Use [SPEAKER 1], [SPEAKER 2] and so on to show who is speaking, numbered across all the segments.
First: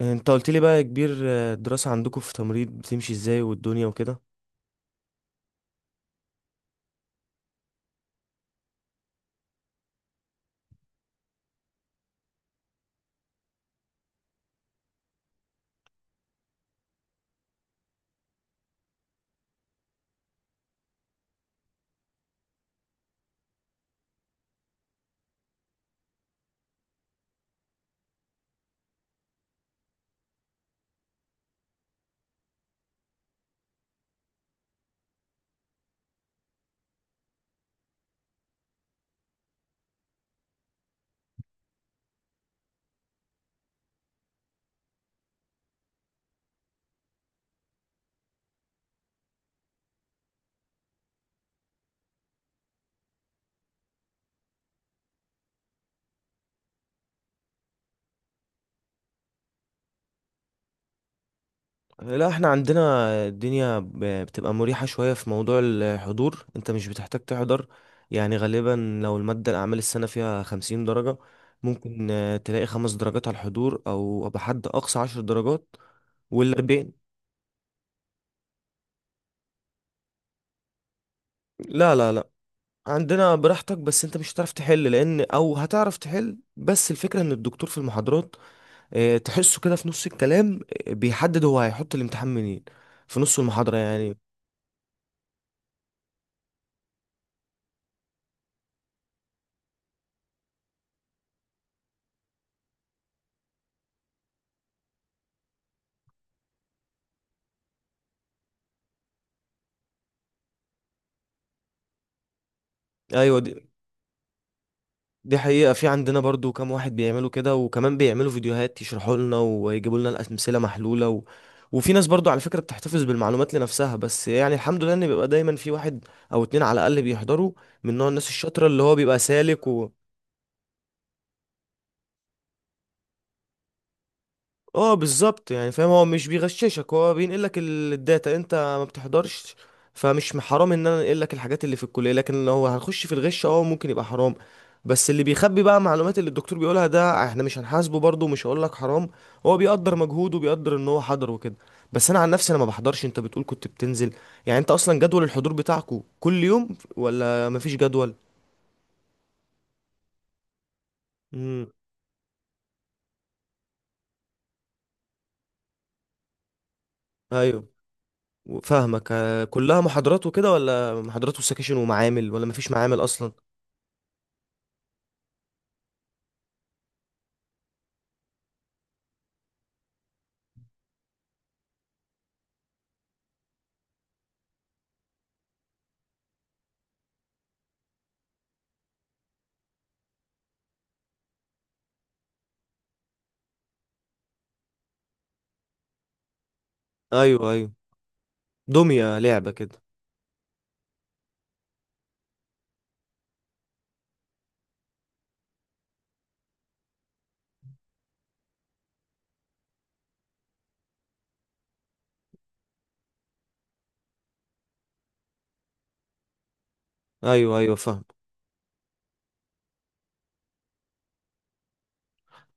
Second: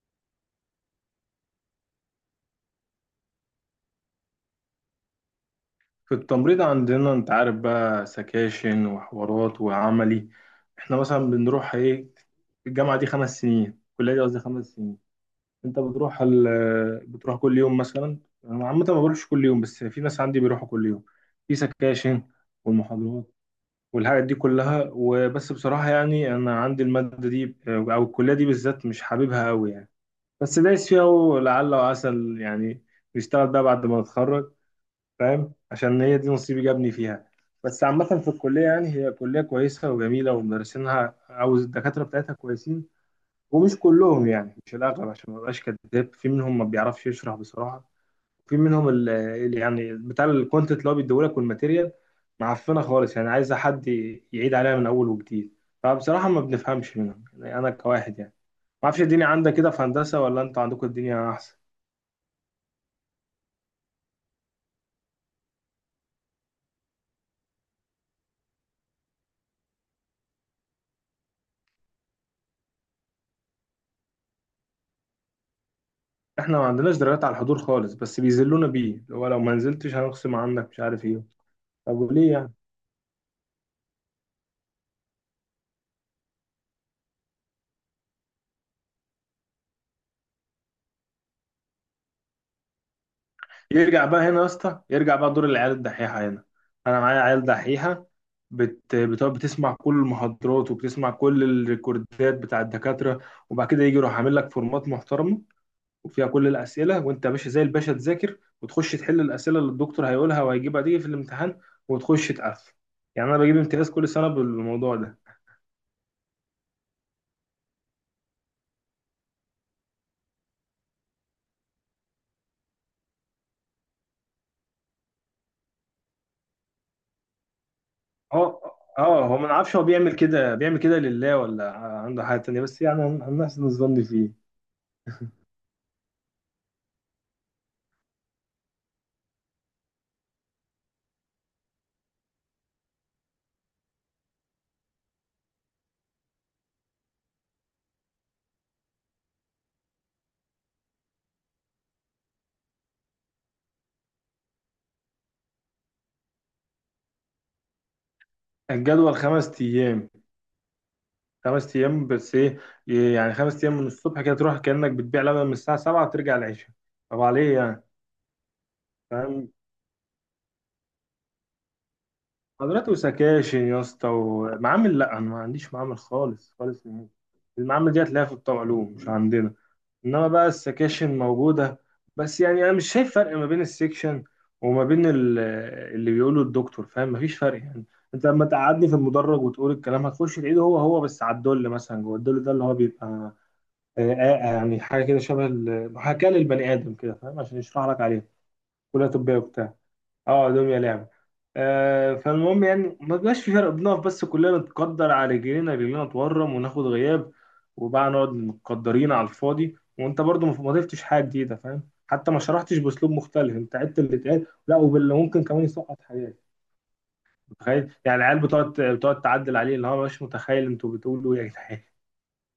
[SPEAKER 1] انت قلت لي بقى يا كبير، الدراسة عندكم في تمريض بتمشي ازاي والدنيا وكده؟
[SPEAKER 2] في التمريض عندنا انت عارف بقى سكاشن وحوارات وعملي. احنا مثلا بنروح ايه. الجامعة دي خمس سنين، الكلية دي قصدي خمس سنين. انت بتروح ال... بتروح كل يوم مثلا. انا عامة ما بروحش كل يوم، بس في ناس عندي بيروحوا كل يوم. في سكاشن والمحاضرات والحاجات دي كلها، وبس بصراحة يعني انا عندي المادة دي او الكلية دي بالذات مش حاببها قوي يعني. بس دايس فيها ولعل وعسى يعني نشتغل بقى بعد ما نتخرج، فاهم؟ عشان هي دي نصيبي جابني فيها. بس عامة في الكلية يعني هي كلية كويسة وجميلة ومدرسينها أو الدكاترة بتاعتها كويسين. ومش كلهم يعني، مش الأغلب عشان ما أبقاش كداب، في منهم ما بيعرفش يشرح بصراحة. في منهم اللي يعني بتاع الكونتنت اللي هو بيديهولك والماتيريال معفنة خالص يعني، عايزة حد يعيد عليها من أول وجديد. فبصراحة ما بنفهمش منهم يعني، أنا كواحد يعني. ما أعرفش الدنيا عندك كده في هندسة، ولا أنتوا عندكم الدنيا أحسن؟
[SPEAKER 1] لا، احنا عندنا الدنيا بتبقى مريحة شوية في موضوع الحضور، انت مش بتحتاج تحضر. يعني غالبا لو المادة الأعمال السنة فيها خمسين درجة، ممكن تلاقي خمس درجات على الحضور أو بحد أقصى عشر درجات
[SPEAKER 2] احنا ما عندناش
[SPEAKER 1] والأربعين.
[SPEAKER 2] درجات على الحضور خالص، بس بيذلونا بيه اللي هو لو ما نزلتش هنخصم عنك مش عارف ايه.
[SPEAKER 1] لا،
[SPEAKER 2] طب
[SPEAKER 1] لا، لا.
[SPEAKER 2] وليه يعني؟
[SPEAKER 1] عندنا براحتك، بس انت مش هتعرف تحل، لأن أو هتعرف تحل بس الفكرة ان الدكتور في المحاضرات، تحسه كده في نص الكلام، بيحدد هو هيحط الامتحان منين في نص المحاضرة
[SPEAKER 2] يرجع
[SPEAKER 1] يعني.
[SPEAKER 2] بقى هنا يا اسطى، يرجع بقى دور العيال الدحيحه هنا. انا معايا عيال دحيحه. بتقعد بتسمع كل المحاضرات وبتسمع كل الريكوردات بتاع الدكاتره. وبعد كده يجي يروح عامل لك فورمات محترمه وفيها كل الاسئله، وانت يا باشا زي الباشا تذاكر وتخش تحل الاسئله اللي الدكتور هيقولها وهيجيبها دي في الامتحان وتخش تقفل. يعني انا
[SPEAKER 1] ايوه. دي,
[SPEAKER 2] بجيب امتياز كل سنه بالموضوع ده.
[SPEAKER 1] دي حقيقة، في عندنا برضو كام واحد بيعملوا كده، وكمان بيعملوا فيديوهات يشرحوا لنا ويجيبوا لنا الأمثلة محلولة، و... وفي ناس برضو على فكرة بتحتفظ بالمعلومات لنفسها. بس يعني الحمد لله ان بيبقى دايما في واحد او اتنين على الأقل بيحضروا، من نوع الناس الشاطرة
[SPEAKER 2] هو
[SPEAKER 1] اللي هو بيبقى
[SPEAKER 2] اه هو ما
[SPEAKER 1] سالك.
[SPEAKER 2] نعرفش هو بيعمل كده بيعمل كده لله ولا عنده حاجة تانية، بس يعني هنحسن الظن فيه.
[SPEAKER 1] اه، بالظبط. يعني فاهم، هو مش بيغششك، هو بينقل لك الداتا انت ما بتحضرش. فمش حرام ان انا انقل لك الحاجات اللي في الكليه، لكن لو هنخش في الغش اه ممكن يبقى حرام. بس اللي بيخبي بقى معلومات اللي الدكتور بيقولها ده، احنا مش هنحاسبه برضه، مش هقول لك حرام. هو بيقدر مجهوده وبيقدر ان هو حضر وكده. بس انا عن نفسي انا ما بحضرش. انت بتقول كنت بتنزل، يعني انت اصلا جدول الحضور بتاعكو كل يوم ولا مفيش جدول؟
[SPEAKER 2] الجدول خمس أيام.
[SPEAKER 1] امم.
[SPEAKER 2] خمس أيام بس إيه يعني؟ خمس أيام من الصبح كده تروح كأنك بتبيع لبن من الساعة سبعة وترجع العشاء. طب عليه
[SPEAKER 1] ايوه،
[SPEAKER 2] يعني.
[SPEAKER 1] فاهمك.
[SPEAKER 2] فاهم.
[SPEAKER 1] كلها محاضرات وكده ولا محاضرات وسكاشن ومعامل، ولا مفيش
[SPEAKER 2] حضرتك
[SPEAKER 1] معامل اصلا؟
[SPEAKER 2] وسكاشن يا اسطى ومعامل. لا أنا ما عنديش معامل خالص خالص نهائي. المعامل دي هتلاقيها في الطوعلوم مش عندنا. انما بقى السكاشن موجوده، بس يعني انا مش شايف فرق ما بين السكشن وما بين اللي بيقوله الدكتور. فاهم؟ مفيش فرق يعني. انت لما تقعدني في المدرج وتقول الكلام هتخش تعيده هو هو، بس على الدل مثلا، جوه الدل ده اللي هو بيبقى يعني حاجه كده شبه محاكاه للبني ادم كده، فاهم؟
[SPEAKER 1] ايوه،
[SPEAKER 2] عشان
[SPEAKER 1] ايوه،
[SPEAKER 2] يشرح لك عليه. كليه
[SPEAKER 1] دمية
[SPEAKER 2] طبيه
[SPEAKER 1] لعبة
[SPEAKER 2] وبتاع.
[SPEAKER 1] كده.
[SPEAKER 2] اه، دمية لعبة. آه، فالمهم يعني ما بيبقاش في فرق. بنقف بس كلنا، نتقدر على رجلينا، رجلينا تورم وناخد غياب، وبقى نقعد متقدرين على الفاضي، وانت برضو ما ضفتش حاجة جديدة. فاهم؟ حتى ما شرحتش باسلوب مختلف، انت عدت اللي اتقال لا وباللي ممكن كمان يسقط حاجات.
[SPEAKER 1] ايوه، ايوه،
[SPEAKER 2] متخيل
[SPEAKER 1] فاهم.
[SPEAKER 2] يعني؟ العيال بتقعد تعدل عليه اللي هو مش متخيل، انتوا بتقولوا ايه يا جدعان.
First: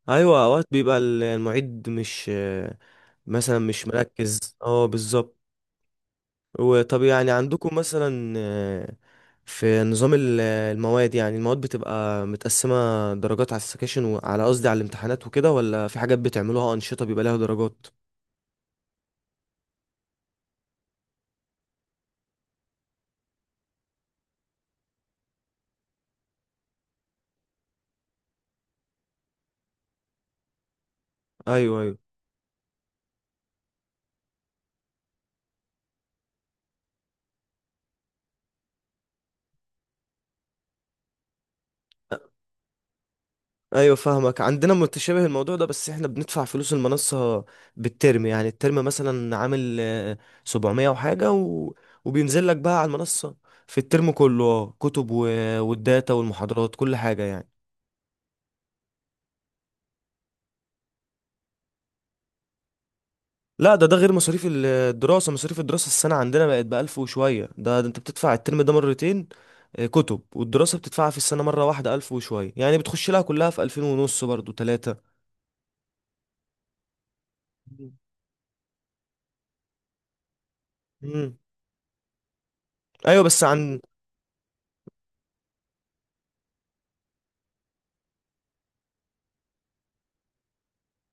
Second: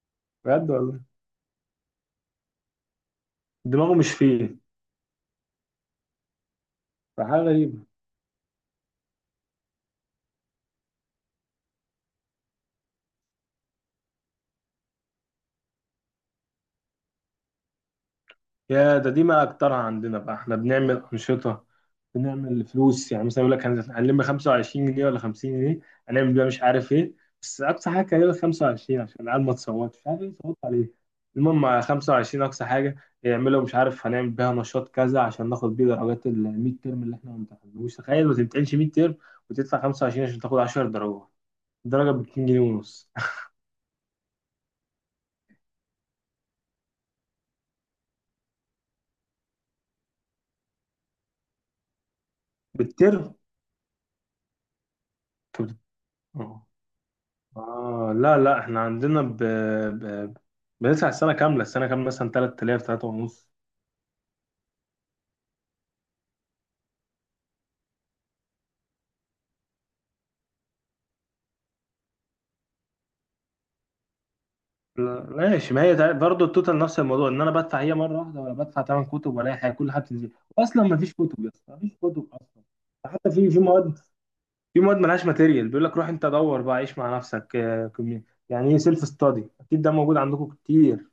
[SPEAKER 1] ايوه، اوقات
[SPEAKER 2] بجد
[SPEAKER 1] بيبقى
[SPEAKER 2] والله.
[SPEAKER 1] المعيد مش، مثلا مش
[SPEAKER 2] دماغه مش
[SPEAKER 1] مركز.
[SPEAKER 2] فيه.
[SPEAKER 1] اه، بالظبط. وطب يعني
[SPEAKER 2] فحاجة
[SPEAKER 1] عندكم
[SPEAKER 2] غريبة.
[SPEAKER 1] مثلا، في نظام المواد، يعني المواد بتبقى متقسمة درجات على السكاشن وعلى، قصدي على الامتحانات وكده، ولا في حاجات بتعملوها أنشطة بيبقى لها درجات؟
[SPEAKER 2] يا ده، دي ما اكترها عندنا بقى. احنا بنعمل انشطه، بنعمل فلوس، يعني مثلا يقول لك هنلم 25 جنيه ولا 50 جنيه، هنعمل بيها مش عارف ايه. بس اقصى حاجه كان يقول لك 25 عشان العيال ما تصوتش مش عارف ايه، صوت عليه. المهم
[SPEAKER 1] ايوه،
[SPEAKER 2] على
[SPEAKER 1] ايوه،
[SPEAKER 2] 25 اقصى حاجه. يعملوا مش عارف هنعمل بيها نشاط كذا عشان ناخد بيه درجات ال 100 ترم اللي احنا ما امتحناهوش. تخيل ما تمتحنش 100 ترم وتدفع 25 عشان تاخد 10 درجات. درجه ب 2 جنيه ونص
[SPEAKER 1] ايوه، فاهمك. عندنا متشابه الموضوع ده، بس احنا بندفع فلوس المنصة بالترم. يعني الترم مثلا عامل 700 وحاجة، و... وبينزل لك بقى على
[SPEAKER 2] بالترم.
[SPEAKER 1] المنصة في الترم كله، كتب و... والداتا والمحاضرات كل حاجة يعني.
[SPEAKER 2] اه، لا لا احنا عندنا ب... بندفع السنه كامله. السنه كامله مثلا 3000، 3 ونص.
[SPEAKER 1] لا، ده غير مصاريف الدراسة. مصاريف الدراسة السنة عندنا بقت بألف وشوية، ده انت بتدفع الترم ده مرتين. كتب، والدراسة بتدفعها في السنة مرة واحدة ألف وشوية، يعني بتخش لها كلها في ألفين ونص برضو تلاتة.
[SPEAKER 2] لا ماشي، ما هي برضه التوتال نفس الموضوع، ان انا بدفع هي مره واحده ولا بدفع ثمان كتب ولا أي حاجه كل حاجه بتنزل. اصلا ما فيش
[SPEAKER 1] مم.
[SPEAKER 2] كتب يا اسطى، ما فيش كتب اصلا.
[SPEAKER 1] ايوه،
[SPEAKER 2] حتى
[SPEAKER 1] بس
[SPEAKER 2] في
[SPEAKER 1] عن،
[SPEAKER 2] مواد، في مواد مالهاش ماتيريال، بيقول لك روح انت دور بقى عيش مع نفسك كمية. يعني ايه سيلف ستادي، اكيد ده موجود عندكم كتير.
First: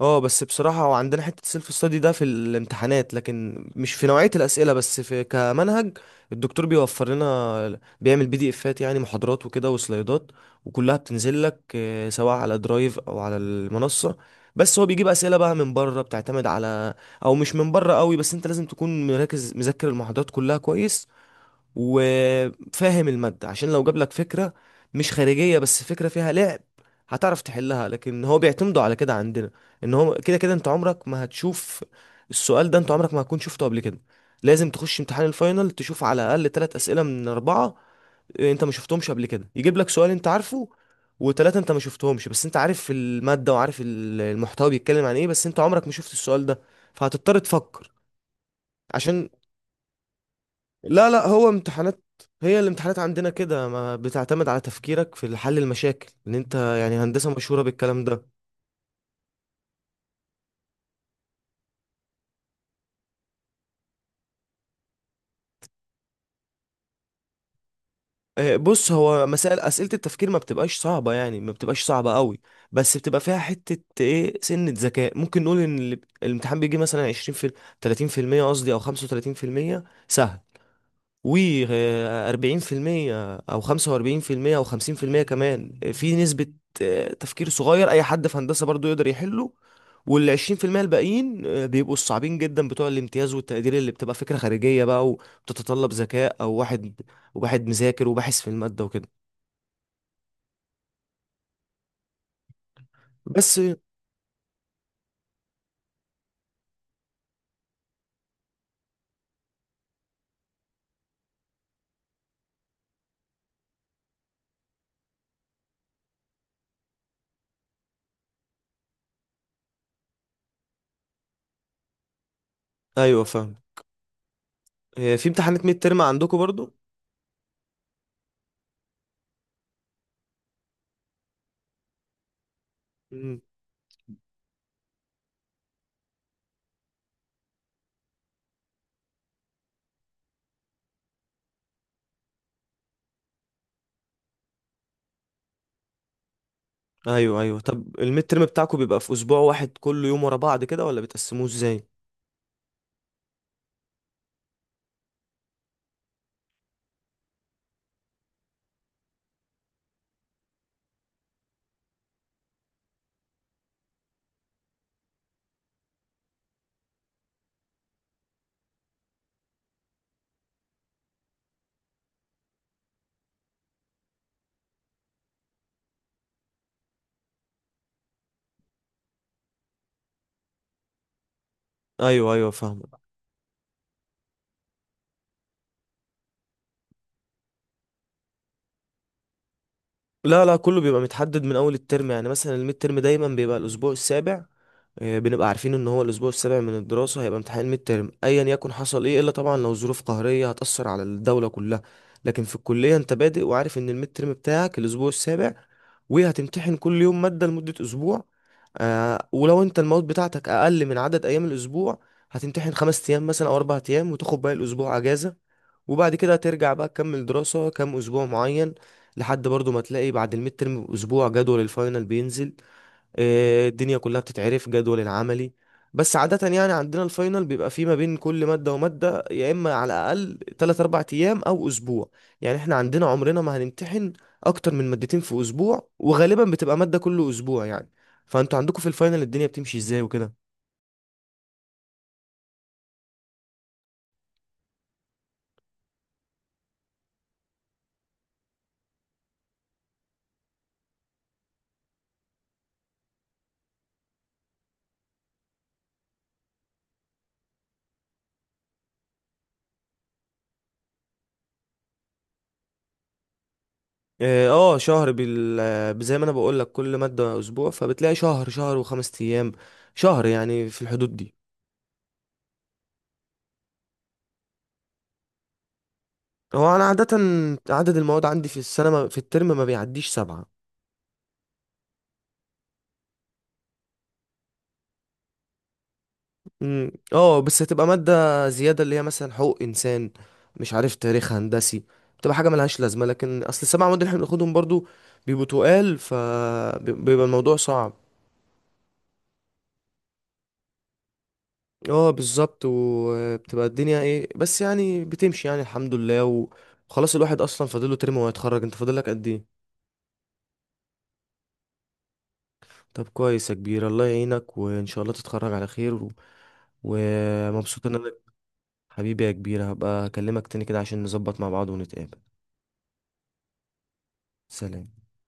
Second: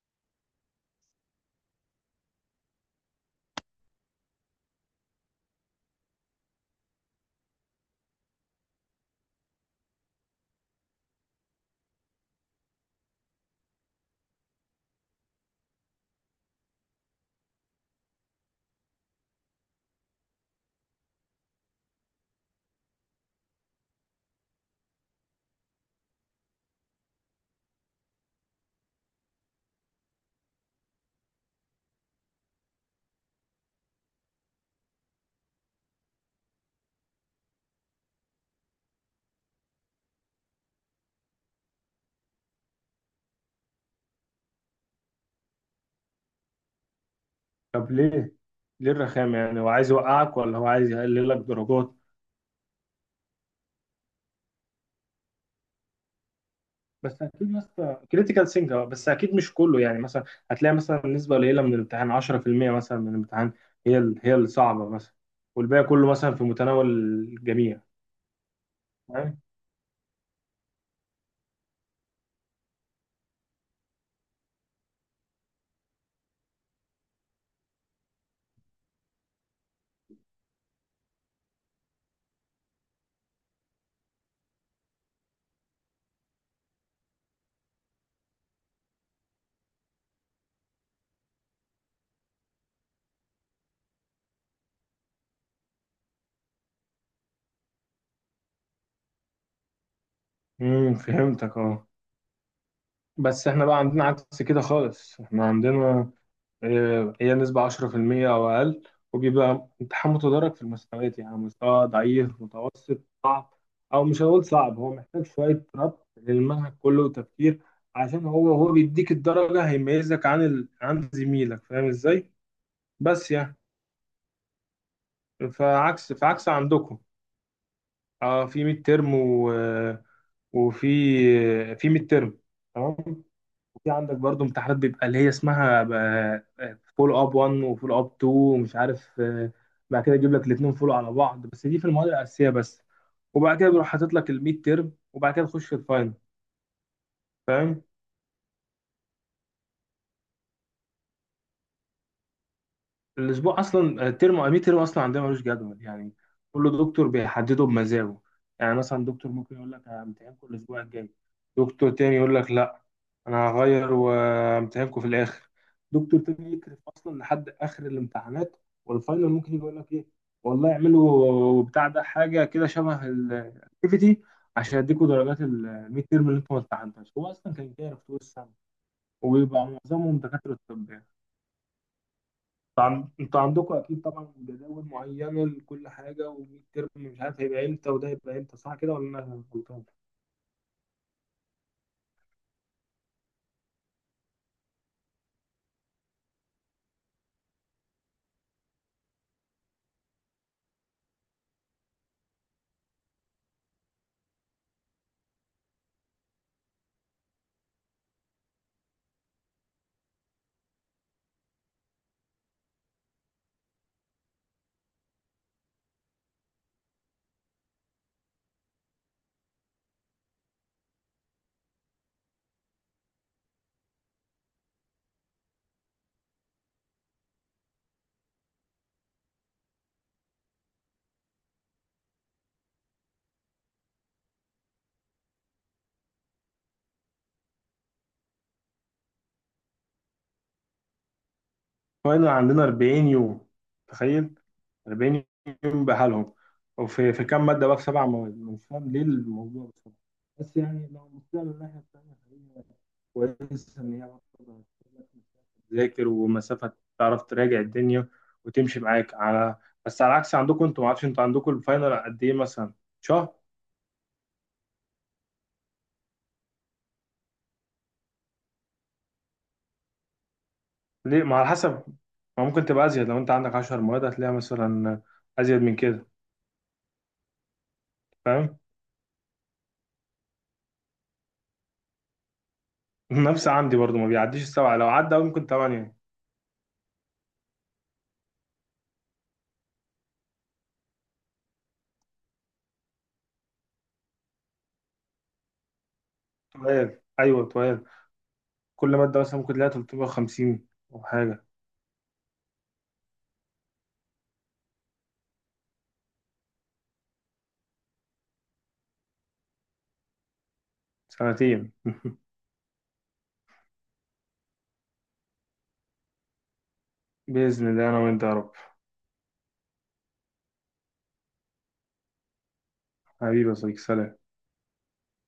[SPEAKER 1] اه بس بصراحة هو عندنا حتة سيلف ستادي ده في الامتحانات، لكن مش في نوعية الأسئلة بس في كمنهج. الدكتور بيوفر لنا، بيعمل PDFs، يعني محاضرات وكده وسلايدات، وكلها بتنزل لك سواء على درايف أو على المنصة. بس هو بيجيب أسئلة بقى من بره بتعتمد على، أو مش من بره قوي، بس أنت لازم تكون مركز مذاكر المحاضرات كلها كويس وفاهم المادة. عشان لو جاب لك فكرة مش خارجية بس فكرة فيها لعب، هتعرف تحلها، لكن هو بيعتمدوا على كده عندنا، ان هو كده كده انت عمرك ما هتشوف السؤال ده، انت عمرك ما هتكون شفته قبل كده. لازم تخش امتحان الفاينل تشوف على الاقل ثلاث اسئلة من اربعة انت ما شفتهمش قبل كده. يجيب لك سؤال انت عارفه، وثلاثة انت ما شفتهمش، بس انت عارف المادة وعارف المحتوى بيتكلم عن ايه، بس انت عمرك ما شفت السؤال ده، فهتضطر
[SPEAKER 2] طب
[SPEAKER 1] تفكر.
[SPEAKER 2] ليه؟ ليه
[SPEAKER 1] عشان،
[SPEAKER 2] الرخامه يعني؟ هو عايز يوقعك ولا هو عايز
[SPEAKER 1] لا، لا،
[SPEAKER 2] يقلل لك
[SPEAKER 1] هو
[SPEAKER 2] درجات؟
[SPEAKER 1] امتحانات. هي الامتحانات عندنا كده ما بتعتمد على تفكيرك في حل المشاكل، ان انت يعني
[SPEAKER 2] بس
[SPEAKER 1] هندسة
[SPEAKER 2] اكيد
[SPEAKER 1] مشهورة
[SPEAKER 2] مثلا
[SPEAKER 1] بالكلام ده.
[SPEAKER 2] كريتيكال سينجر، بس اكيد مش كله يعني. مثلا هتلاقي مثلا نسبه قليله من الامتحان 10% مثلا من الامتحان هي الصعبه مثلا، والباقي كله مثلا في متناول الجميع.
[SPEAKER 1] بص، هو
[SPEAKER 2] فاهم.
[SPEAKER 1] مسائل أسئلة التفكير ما بتبقاش صعبة، يعني ما بتبقاش صعبة قوي. بس بتبقى فيها حتة ايه، سنة ذكاء. ممكن نقول ان الامتحان بيجي مثلا 20 في، 30% قصدي، او 35% سهل، و 40% او 45% او 50% كمان في نسبة تفكير صغير اي حد في هندسة برضو يقدر يحله. وال 20% الباقيين بيبقوا الصعبين جدا بتوع الامتياز والتقدير، اللي بتبقى فكرة خارجية بقى وبتتطلب ذكاء، او واحد وواحد مذاكر وباحث في المادة وكده.
[SPEAKER 2] امم، فهمتك اه. بس
[SPEAKER 1] بس،
[SPEAKER 2] احنا بقى عندنا عكس كده خالص. احنا عندنا هي نسبة 10% أو أقل، وبيبقى امتحان متدرج في المستويات، يعني مستوى ضعيف متوسط صعب. أو مش هقول صعب، هو محتاج شوية ربط للمنهج كله وتفكير، عشان هو بيديك الدرجة هيميزك عن عن زميلك. فاهم إزاي؟
[SPEAKER 1] ايوه،
[SPEAKER 2] بس
[SPEAKER 1] فاهم.
[SPEAKER 2] يعني
[SPEAKER 1] في امتحانات ميد ترم
[SPEAKER 2] فعكس
[SPEAKER 1] عندكم
[SPEAKER 2] فعكس
[SPEAKER 1] برضو؟
[SPEAKER 2] عندكم. اه في ميد ترم و... آه، وفي في ميد ترم. تمام.
[SPEAKER 1] مم.
[SPEAKER 2] وفي عندك برضو امتحانات بيبقى اللي هي اسمها فول اب 1 وفول اب 2 ومش عارف بعد كده يجيب لك الاثنين فول على بعض، بس دي في المواد الاساسيه بس. وبعد كده بيروح حاطط لك الميد تيرم وبعد كده تخش الفاينل.
[SPEAKER 1] ايوه، ايوه،
[SPEAKER 2] فاهم.
[SPEAKER 1] طب الميد ترم بتاعكم بيبقى في اسبوع واحد كل يوم ورا بعض كده ولا بتقسموه ازاي؟
[SPEAKER 2] الاسبوع اصلا الترم امي ترم اصلا عندنا ملوش جدول يعني. كل دكتور بيحدده بمزاجه. يعني مثلا دكتور ممكن يقول لك همتحنكم الاسبوع الجاي. دكتور تاني يقول لك لا، انا هغير وامتحانكم في الاخر. دكتور تاني يكرف اصلا لحد اخر الامتحانات. والفاينل ممكن يقول لك ايه والله، اعملوا بتاع ده حاجه كده شبه الاكتيفيتي عشان يديكوا درجات الميد تيرم اللي انتوا ما امتحنتهاش، هو اصلا كان كارف طول السنه. وبيبقى معظمهم دكاتره، طب يعني.
[SPEAKER 1] ايوه، ايوه، فاهم.
[SPEAKER 2] انتوا عندكم اكيد طبعا جداول معينه لكل حاجه، وميد ترم مش عارف هيبقى امتى وده هيبقى امتى، صح كده ولا انا غلطان؟
[SPEAKER 1] لا، لا، كله بيبقى متحدد من اول الترم. يعني مثلا الميد ترم دايما بيبقى الاسبوع السابع. بنبقى عارفين ان هو الاسبوع السابع من الدراسه هيبقى امتحان الميد ترم ايا يكن حصل ايه، الا طبعا لو ظروف قهريه هتاثر على الدوله كلها. لكن في الكليه انت بادئ وعارف ان الميد ترم بتاعك الاسبوع السابع، وهتمتحن كل يوم ماده لمده اسبوع. ولو انت المواد بتاعتك اقل من عدد ايام الاسبوع، هتمتحن خمس ايام مثلا او اربع ايام وتاخد باقي الاسبوع اجازه. وبعد كده ترجع بقى تكمل دراسة كام أسبوع معين، لحد برضو ما تلاقي بعد الميد ترم بأسبوع جدول الفاينل بينزل. الدنيا كلها بتتعرف جدول العملي. بس عادة يعني عندنا الفاينل بيبقى فيه ما بين كل مادة ومادة يا إما على الأقل 3 4 أيام أو أسبوع. يعني إحنا عندنا عمرنا ما هنمتحن أكتر من مادتين في أسبوع، وغالبا بتبقى مادة كل أسبوع يعني. فأنتوا عندكم في الفاينل الدنيا بتمشي إزاي وكده؟
[SPEAKER 2] فاينل عندنا 40 يوم. تخيل، 40 يوم بحالهم. وفي كام ماده بقى؟ في سبع مواد مش فاهم ليه الموضوع بصراحه. بس يعني لو بصينا من الناحيه الثانيه، فهي كويسه ان هي برضه هتسيب لك مسافة تذاكر ومسافه تعرف تراجع الدنيا وتمشي معاك على. بس على عكس عندكم، انتوا ما اعرفش انتوا عندكم الفاينل قد ايه مثلا؟ شهر.
[SPEAKER 1] اه، شهر، بال آه، زي ما انا بقول لك كل ماده اسبوع، فبتلاقي شهر، شهر وخمس ايام، شهر، يعني في الحدود
[SPEAKER 2] ليه؟
[SPEAKER 1] دي.
[SPEAKER 2] ما على حسب، ما ممكن تبقى ازيد لو انت عندك 10 مواد هتلاقيها مثلا ازيد من كده.
[SPEAKER 1] هو انا عاده، عدد المواد عندي في
[SPEAKER 2] فاهم.
[SPEAKER 1] السنه، في الترم ما بيعديش سبعه.
[SPEAKER 2] نفس عندي برضو ما بيعديش السبعه، لو عدى أوي ممكن ثمانيه.
[SPEAKER 1] أمم، اه، بس هتبقى ماده زياده اللي هي مثلا حقوق انسان، مش عارف، تاريخ هندسي. بتبقى حاجه ملهاش لازمه، لكن اصل السبع مواد اللي احنا بناخدهم برضو بيبقوا تقال،
[SPEAKER 2] تويل،
[SPEAKER 1] فبيبقى
[SPEAKER 2] ايوه
[SPEAKER 1] الموضوع
[SPEAKER 2] تويل.
[SPEAKER 1] صعب.
[SPEAKER 2] كل ماده مثلا ممكن تلاقيها 350 او حاجه.
[SPEAKER 1] اه، بالظبط. وبتبقى الدنيا ايه بس، يعني بتمشي، يعني الحمد لله و- وخلاص. الواحد اصلا فاضله ترم وهيتخرج. انت فاضلك قد ايه؟
[SPEAKER 2] سنتين
[SPEAKER 1] طب، كويس يا كبير. الله يعينك وان شاء الله تتخرج على خير،
[SPEAKER 2] باذن
[SPEAKER 1] ومبسوط
[SPEAKER 2] الله
[SPEAKER 1] ان
[SPEAKER 2] انا
[SPEAKER 1] انا.
[SPEAKER 2] وانت يا رب.
[SPEAKER 1] حبيبي يا كبير، هبقى اكلمك تاني كده عشان نظبط مع بعض ونتقابل.
[SPEAKER 2] حبيبي يا صديقي، سلام.
[SPEAKER 1] سلام.